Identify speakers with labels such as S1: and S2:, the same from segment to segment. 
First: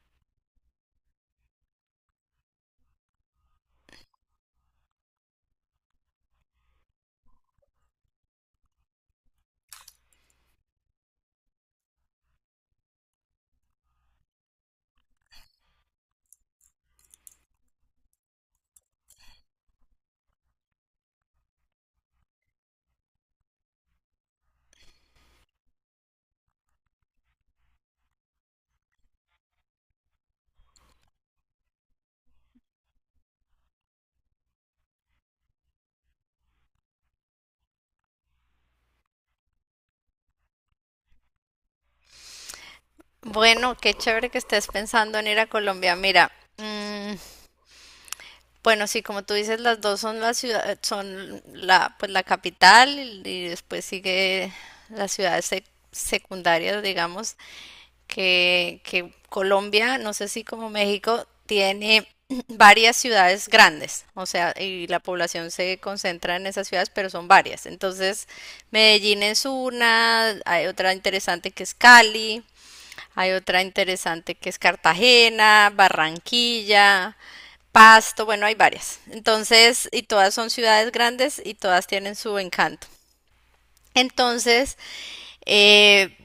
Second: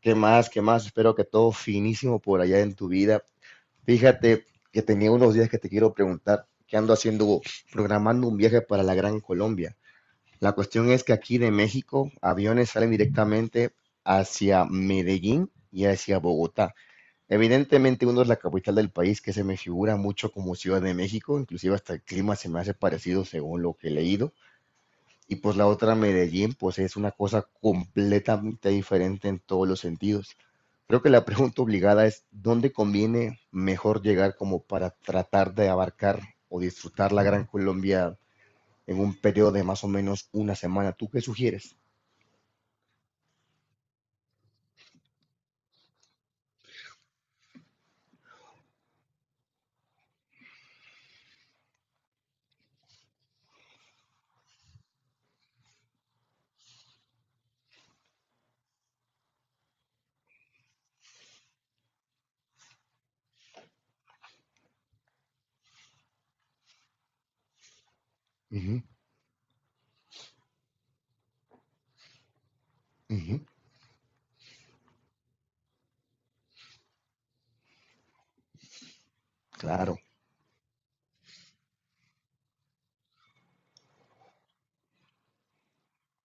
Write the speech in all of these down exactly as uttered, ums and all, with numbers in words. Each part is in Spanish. S1: ¿Qué más? ¿Qué más? Espero que todo finísimo por allá en tu vida. Fíjate que tenía unos días que te quiero preguntar, ¿qué ando haciendo? Programando un viaje para la Gran Colombia. La cuestión es que aquí de México, aviones salen directamente hacia Medellín y hacia Bogotá. Evidentemente uno es la capital del país que se me figura mucho como Ciudad de México, inclusive hasta el clima se me hace parecido según lo que he leído. Y pues la otra, Medellín, pues es una cosa completamente diferente en todos los sentidos. Creo que la pregunta obligada es, ¿dónde conviene mejor llegar como para tratar de abarcar o disfrutar la Gran Colombia en un periodo de más o menos una semana? ¿Tú qué sugieres?
S2: Bueno, qué chévere que estés pensando en ir a Colombia. Mira, mm, bueno, sí, como tú dices, las dos son la ciudad, son la, pues la capital y y después sigue las ciudades sec- secundarias, digamos, que, que Colombia, no sé si como México, tiene varias ciudades grandes, o sea, y la población se concentra en esas ciudades, pero son varias. Entonces,
S1: Ujú,
S2: Medellín es una, hay otra interesante que es Cali, hay
S1: ujú,
S2: otra interesante que es Cartagena, Barranquilla, Pasto, bueno, hay varias. Entonces,
S1: claro,
S2: y todas son ciudades grandes y todas tienen su encanto. Entonces, eh,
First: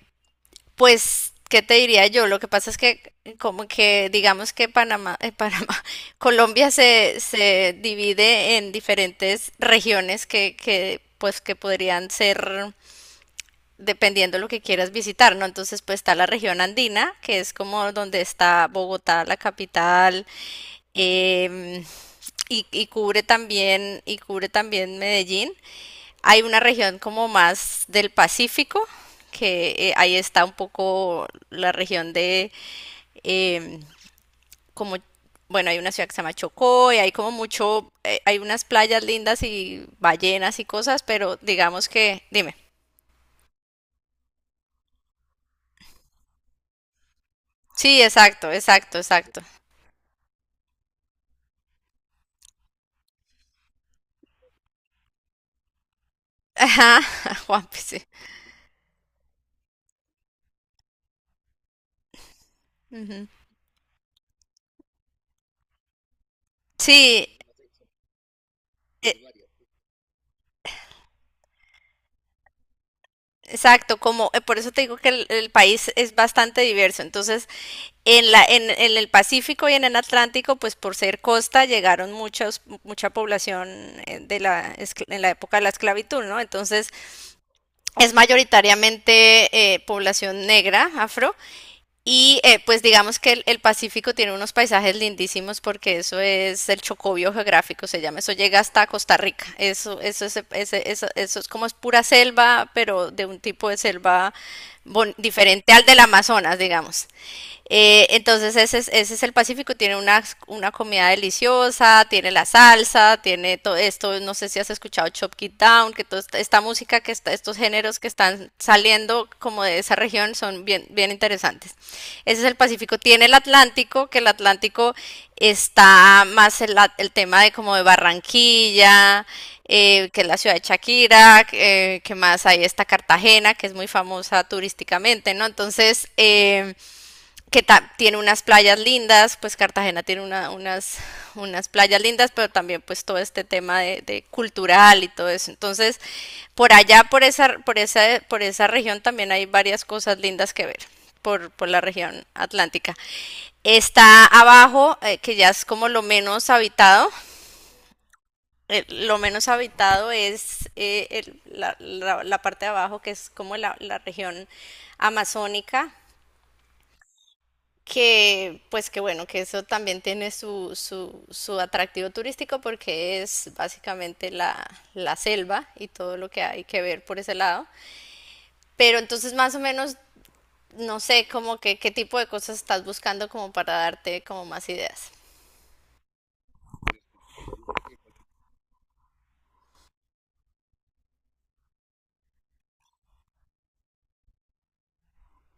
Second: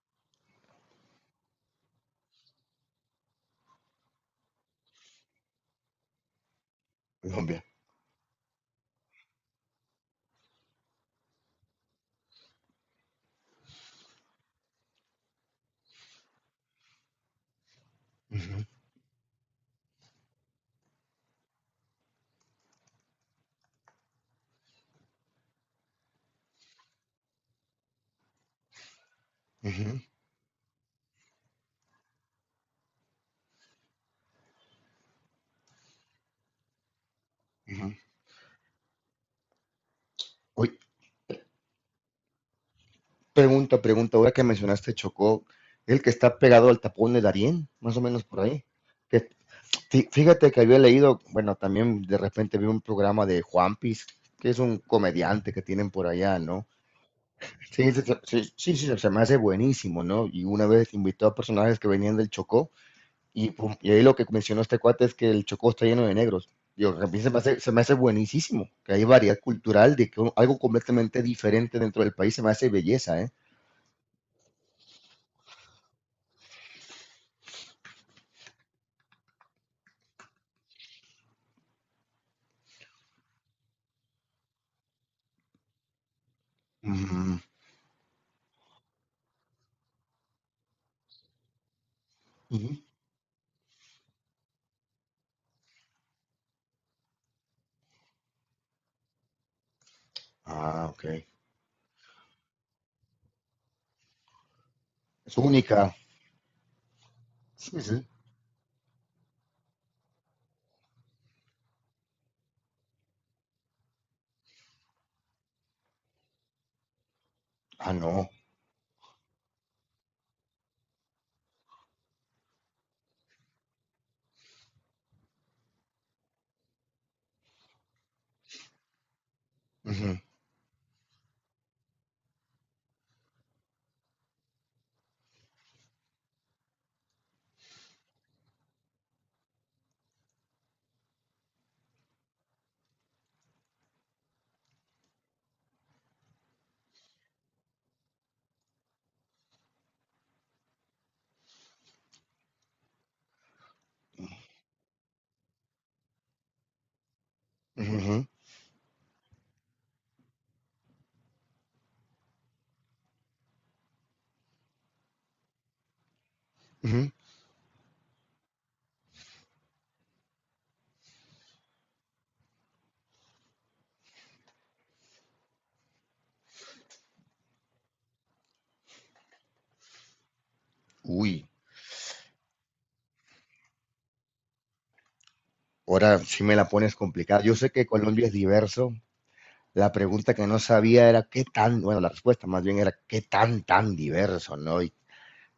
S2: pues, ¿qué te diría yo? Lo que pasa es que como que digamos que Panamá, eh, Panamá, Colombia se,
S1: Colombia.
S2: se divide en diferentes regiones que, que pues que podrían ser dependiendo lo que quieras visitar, ¿no? Entonces, pues está la región andina, que es como donde
S1: Ujú,
S2: está Bogotá, la capital, em, y, y cubre también, y cubre también Medellín. Hay una región como más del Pacífico, que eh,
S1: ujú,
S2: ahí está un poco la región de em, como bueno, hay una ciudad que se llama Chocó y hay como
S1: ujú.
S2: mucho, eh, hay unas playas lindas y ballenas y
S1: Oye,
S2: cosas, pero digamos que, dime.
S1: pregunta, pregunta, ahora que mencionaste Chocó, el que está pegado al tapón de Darién, más
S2: Sí,
S1: o menos por
S2: exacto,
S1: ahí,
S2: exacto, exacto.
S1: Fí- Fíjate que había leído, bueno, también de repente vi un programa de Juanpis, que es un comediante que tienen por allá, ¿no?
S2: Ajá, Juanpi,
S1: Sí, sí,
S2: sí.
S1: sí, sí, sí, se me hace buenísimo, ¿no? Y una vez invitó a personajes que venían del Chocó,
S2: Ujú.
S1: y pum, y ahí lo que mencionó este cuate es que el Chocó está lleno de negros. Digo, a mí se
S2: Sí,
S1: me hace, se me hace buenísimo, que hay variedad
S2: e-
S1: cultural, de que un- algo completamente diferente dentro del país se me hace belleza, ¿eh?
S2: exacto, como eh, por eso te digo que el, el país es bastante diverso. Entonces, en la, en, en el Pacífico y en el Atlántico, pues por ser costa, llegaron muchos, mucha población eh, de la, escl- en la época de la esclavitud, ¿no? Entonces,
S1: Ujú,
S2: es mayoritariamente eh, población negra, afro. Y eh,
S1: ujú.
S2: pues digamos que el, el Pacífico tiene unos paisajes lindísimos porque eso es el chocobio geográfico, se llama, eso llega hasta Costa Rica, eso, eso, es,
S1: Ah,
S2: ese-
S1: ok.
S2: eso, eso es como es pura selva, pero de un tipo de selva bon-
S1: Es
S2: diferente al
S1: única.
S2: del Amazonas, digamos.
S1: Sí, sí.
S2: Eh, entonces ese es, ese es el Pacífico, tiene una, una comida deliciosa, tiene la salsa, tiene todo esto, no sé si has escuchado Chop It Down, que toda esta, esta música que está, estos
S1: Ah,
S2: géneros que
S1: no.
S2: están saliendo como de esa región son bien, bien interesantes. Ese es el Pacífico. Tiene el Atlántico, que el Atlántico está más el, el tema de como de Barranquilla, eh,
S1: Ujú,
S2: que es la ciudad de Shakira, eh, que más ahí está Cartagena, que es muy famosa turísticamente, ¿no? Entonces, eh, que tiene unas playas lindas, pues Cartagena tiene una- unas, unas playas lindas, pero también pues todo este tema de, de cultural y todo eso. Entonces, por allá, por esa, por esa, por esa región también hay varias cosas lindas que ver. Por, por la región atlántica. Está abajo, eh, que ya es como lo menos habitado.
S1: ujú, ujú,
S2: Eh, lo menos habitado es eh, el- la, la- la parte de abajo, que es como la, la región amazónica,
S1: ujú.
S2: que pues que bueno, que eso también tiene su, su, su atractivo turístico porque es básicamente la, la selva y todo lo que hay que ver por ese lado. Pero entonces más o menos, no sé,
S1: Uy.
S2: como que qué tipo de cosas estás buscando como para darte como más ideas.
S1: Ahora sí me la pones complicada. Yo sé que Colombia es diverso. La pregunta que no sabía era qué tan, bueno, la respuesta más bien era qué tan, tan diverso, ¿no? Y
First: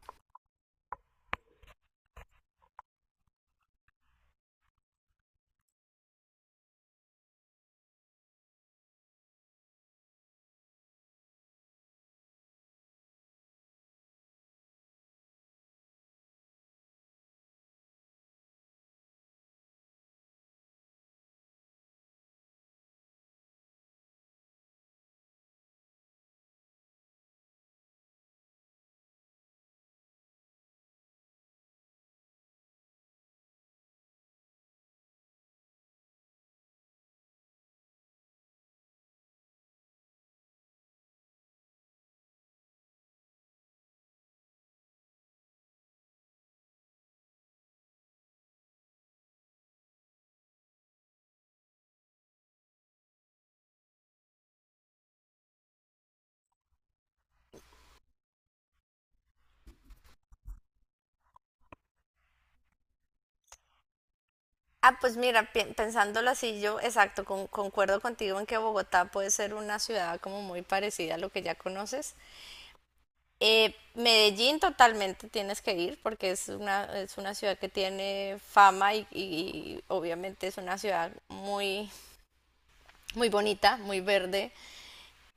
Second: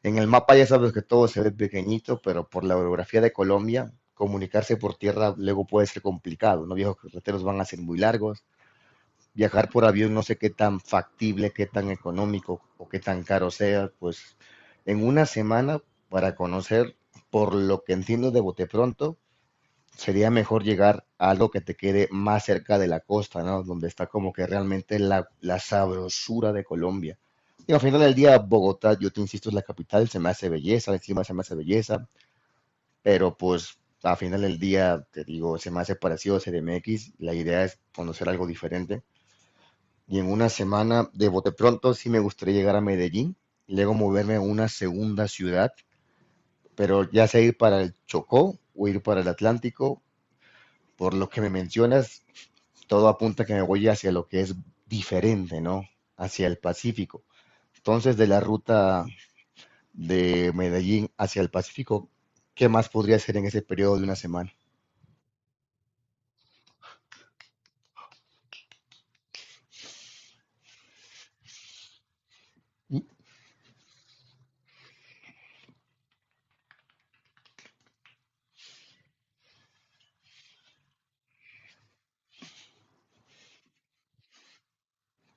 S1: en el mapa ya sabes que todo se ve pequeñito, pero por la orografía de Colombia, comunicarse por tierra luego puede ser complicado, ¿no? Viejos carreteros van a ser muy largos. Viajar por avión no sé qué tan factible, qué tan económico o qué tan caro sea, pues en una semana para conocer, por lo que entiendo de bote pronto, sería mejor llegar a algo que te quede más cerca de la costa, ¿no? Donde está como que realmente la, la sabrosura de Colombia. Y al final del día, Bogotá, yo te insisto, es la capital, se me hace belleza, encima se me hace belleza, pero pues al final del día, te digo, se me hace parecido a C D M X, la idea es conocer algo diferente. Y en una semana, de bote pronto, sí me gustaría llegar a Medellín, y luego moverme a una segunda ciudad, pero ya sea ir para el Chocó o ir para el Atlántico, por lo que me mencionas, todo apunta que me voy hacia lo que es diferente, ¿no? Hacia el Pacífico. Entonces, de la ruta de Medellín hacia el Pacífico, ¿qué más podría hacer en ese periodo de una semana?
S2: Ah, pues mira, pi- pensándolo así, yo exacto, con- concuerdo contigo en que Bogotá puede ser una ciudad como muy parecida a lo que ya conoces. Eh, Medellín totalmente tienes que ir porque es una, es una ciudad que tiene fama y, y obviamente es una ciudad muy, muy bonita, muy verde,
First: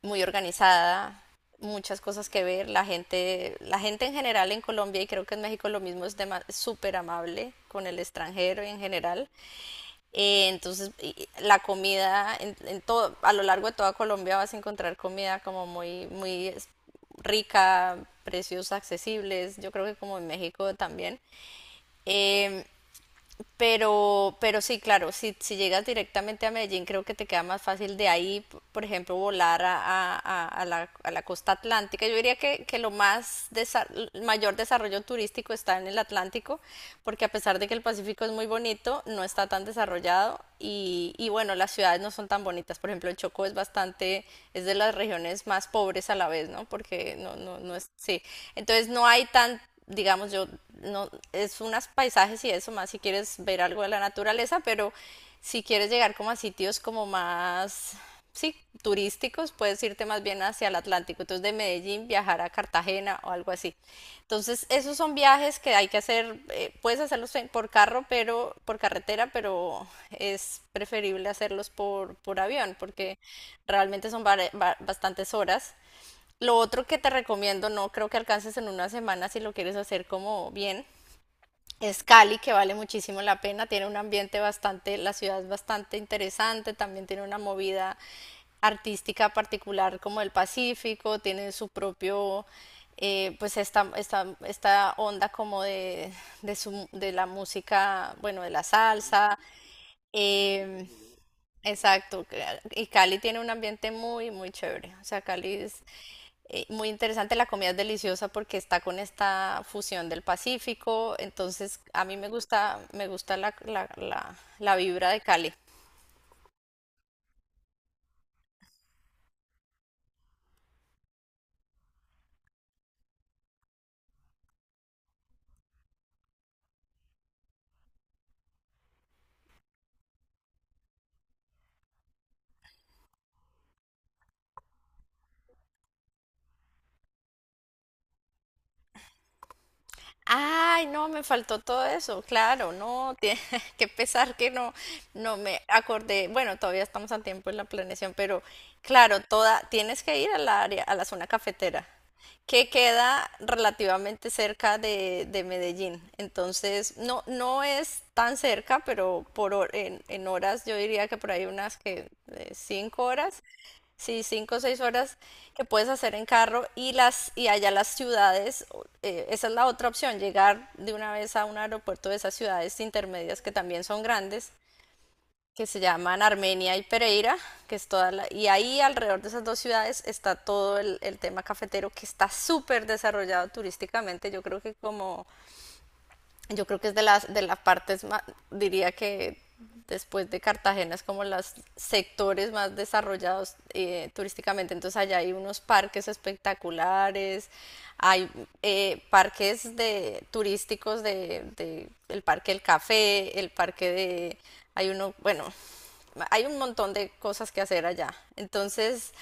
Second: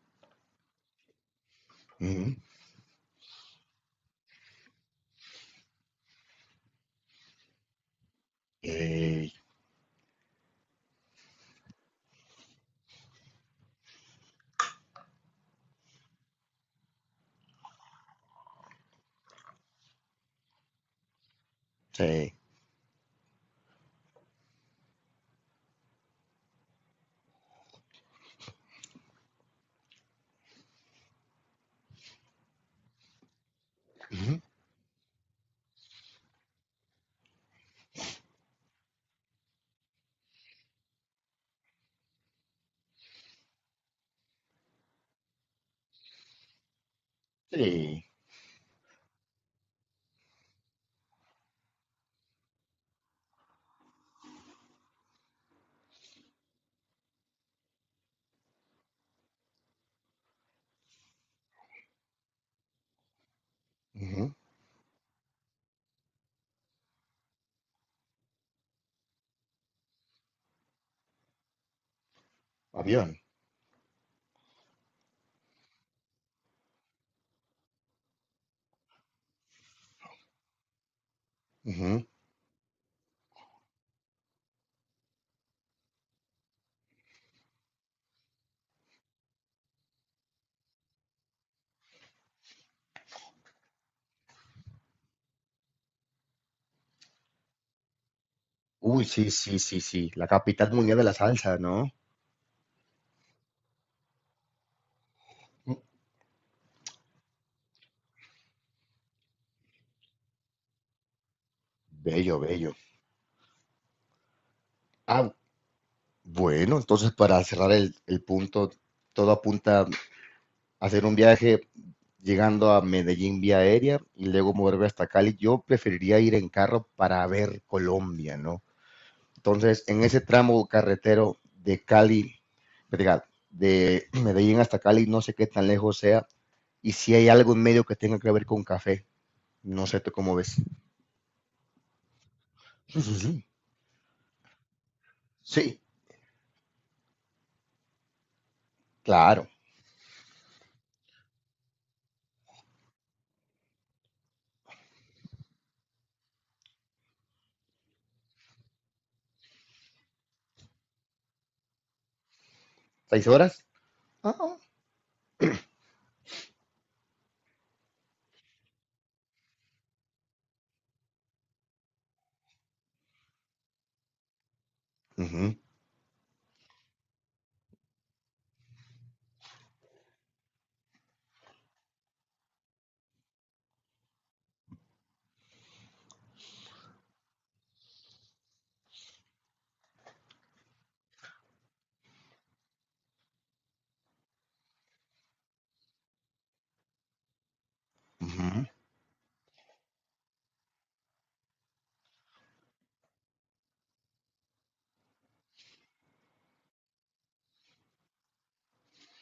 S2: muy organizada, muchas cosas
S1: Ujú.
S2: que ver. La gente, la gente en general en Colombia y creo que en México lo mismo es dema- súper amable con el extranjero y en general.
S1: Eh,
S2: Eh, entonces, y- la comida en, en todo, a lo largo de toda Colombia vas a encontrar comida como muy, muy es- rica, precios accesibles. Yo creo que como en México también.
S1: sí.
S2: Em, pero, pero sí, claro, si, si llegas directamente a Medellín, creo que te queda más fácil de ahí, p- por ejemplo, volar a, a- a- a la, a la costa atlántica. Yo diría que, que lo más desa- el
S1: Ujú.
S2: mayor desarrollo turístico está en el Atlántico, porque a pesar de que el Pacífico es muy bonito, no está tan desarrollado y, y bueno, las ciudades no son tan bonitas. Por ejemplo, el Chocó es bastante, es de las regiones más pobres a la vez, ¿no? Porque no, no, no es,
S1: Sí.
S2: sí. Entonces no hay tan digamos, yo no, es unos paisajes y eso más si quieres ver algo de la naturaleza, pero si quieres llegar como a sitios como más, sí, turísticos, puedes irte más bien hacia el Atlántico, entonces de Medellín viajar a Cartagena o algo así.
S1: Ujú.
S2: Entonces, esos son viajes que hay que hacer, eh, puedes hacerlos en- por carro, pero por carretera, pero es preferible hacerlos por, por avión, porque
S1: Avión.
S2: realmente son bare- ba- bastantes horas. Lo otro que te recomiendo, no creo que alcances en una semana si lo quieres hacer como bien, es
S1: Ujú.
S2: Cali, que vale muchísimo la pena, tiene un ambiente bastante, la ciudad es bastante interesante, también tiene una movida artística particular como el Pacífico, tiene su propio, eh, pues esta, esta, esta onda como de, de, su, de la música, bueno, de la
S1: Uy, sí,
S2: salsa,
S1: sí, sí, sí. La capital
S2: em,
S1: mundial de la salsa, ¿no?
S2: exacto, que- y Cali tiene un ambiente muy, muy chévere, o sea, Cali es,
S1: Ujú.
S2: eh, muy interesante, la comida es deliciosa porque está con esta fusión del Pacífico, entonces a mí me
S1: Bello, bello.
S2: gusta, me gusta la, la, la, la vibra de
S1: Ah,
S2: Cali.
S1: bueno, entonces para cerrar el, el punto, todo apunta hacer un viaje llegando a Medellín vía aérea y luego moverme hasta Cali. Yo preferiría ir en carro para ver Colombia, ¿no? Entonces, en ese tramo carretero de Cali, diga, de Medellín hasta Cali, no sé qué tan lejos sea, y si hay algo en medio que tenga que ver con café, no sé tú cómo ves.
S2: Ay, no, me faltó todo eso, claro,
S1: Sí, sí,
S2: no, tiene
S1: sí.
S2: que pesar que no, no me
S1: Sí,
S2: acordé, bueno, todavía estamos a tiempo en la planeación, pero claro,
S1: claro.
S2: toda, tienes que ir a la área, a la zona cafetera, que queda relativamente cerca de, de Medellín, entonces no, no es tan cerca, pero por hor- en, en horas yo diría que por ahí unas que eh, cinco
S1: ¿Seis
S2: horas
S1: horas?
S2: Sí,
S1: Ah,
S2: cinco
S1: ah.
S2: o seis horas que puedes hacer en carro y las y allá las ciudades, o- eh, esa es la otra opción, llegar de una vez a un aeropuerto de esas ciudades intermedias que también son grandes,
S1: Ujú,
S2: que se llaman Armenia y Pereira, que es toda la, y ahí alrededor de esas dos ciudades está todo el, el tema cafetero que está súper desarrollado turísticamente, yo creo que como yo creo que es de las, de las partes más, diría que después de Cartagena es como los sectores más desarrollados eh, turísticamente. Entonces allá hay unos parques espectaculares, hay
S1: ujú,
S2: eh, parques de turísticos de, de- el Parque del Café, el parque de, hay uno, bueno, hay un montón de cosas que hacer allá. Entonces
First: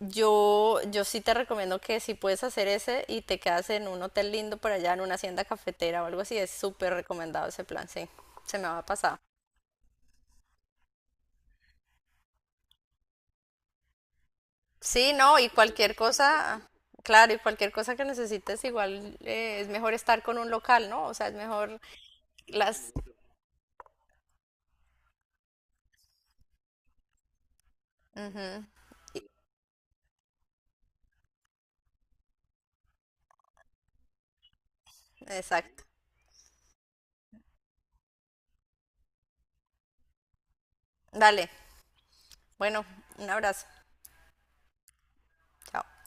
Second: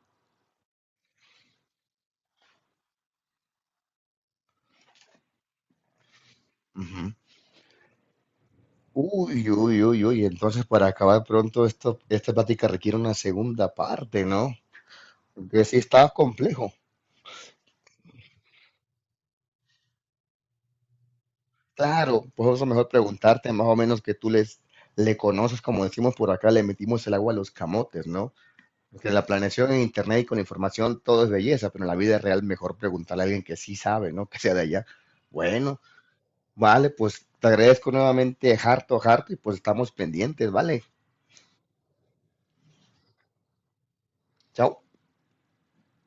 S2: yo, yo sí te recomiendo que si puedes hacer ese y te quedas en un hotel lindo por allá, en una hacienda cafetera o algo así, es súper
S1: ujú.
S2: recomendado ese plan, sí, se me va a pasar.
S1: Uy, uy, uy, uy. Entonces, para acabar pronto, esto, esta plática requiere una segunda parte, ¿no?
S2: Sí, no, y
S1: Porque sí
S2: cualquier
S1: está
S2: cosa,
S1: complejo.
S2: claro, y cualquier cosa que necesites, igual eh, es mejor estar con un local, ¿no? O sea, es mejor
S1: Claro, por eso mejor
S2: las...
S1: preguntarte más o menos que tú les, le conoces, como decimos por acá, le metimos el agua a los camotes, ¿no?
S2: Ujú,
S1: Porque la planeación en internet y con información todo es belleza, pero en la vida real mejor preguntarle a alguien que sí sabe, ¿no? Que sea de allá. Bueno,
S2: exacto.
S1: vale, pues te agradezco nuevamente, harto, harto, y pues estamos pendientes, ¿vale?
S2: Dale, bueno, un abrazo.
S1: Chao.
S2: Chao.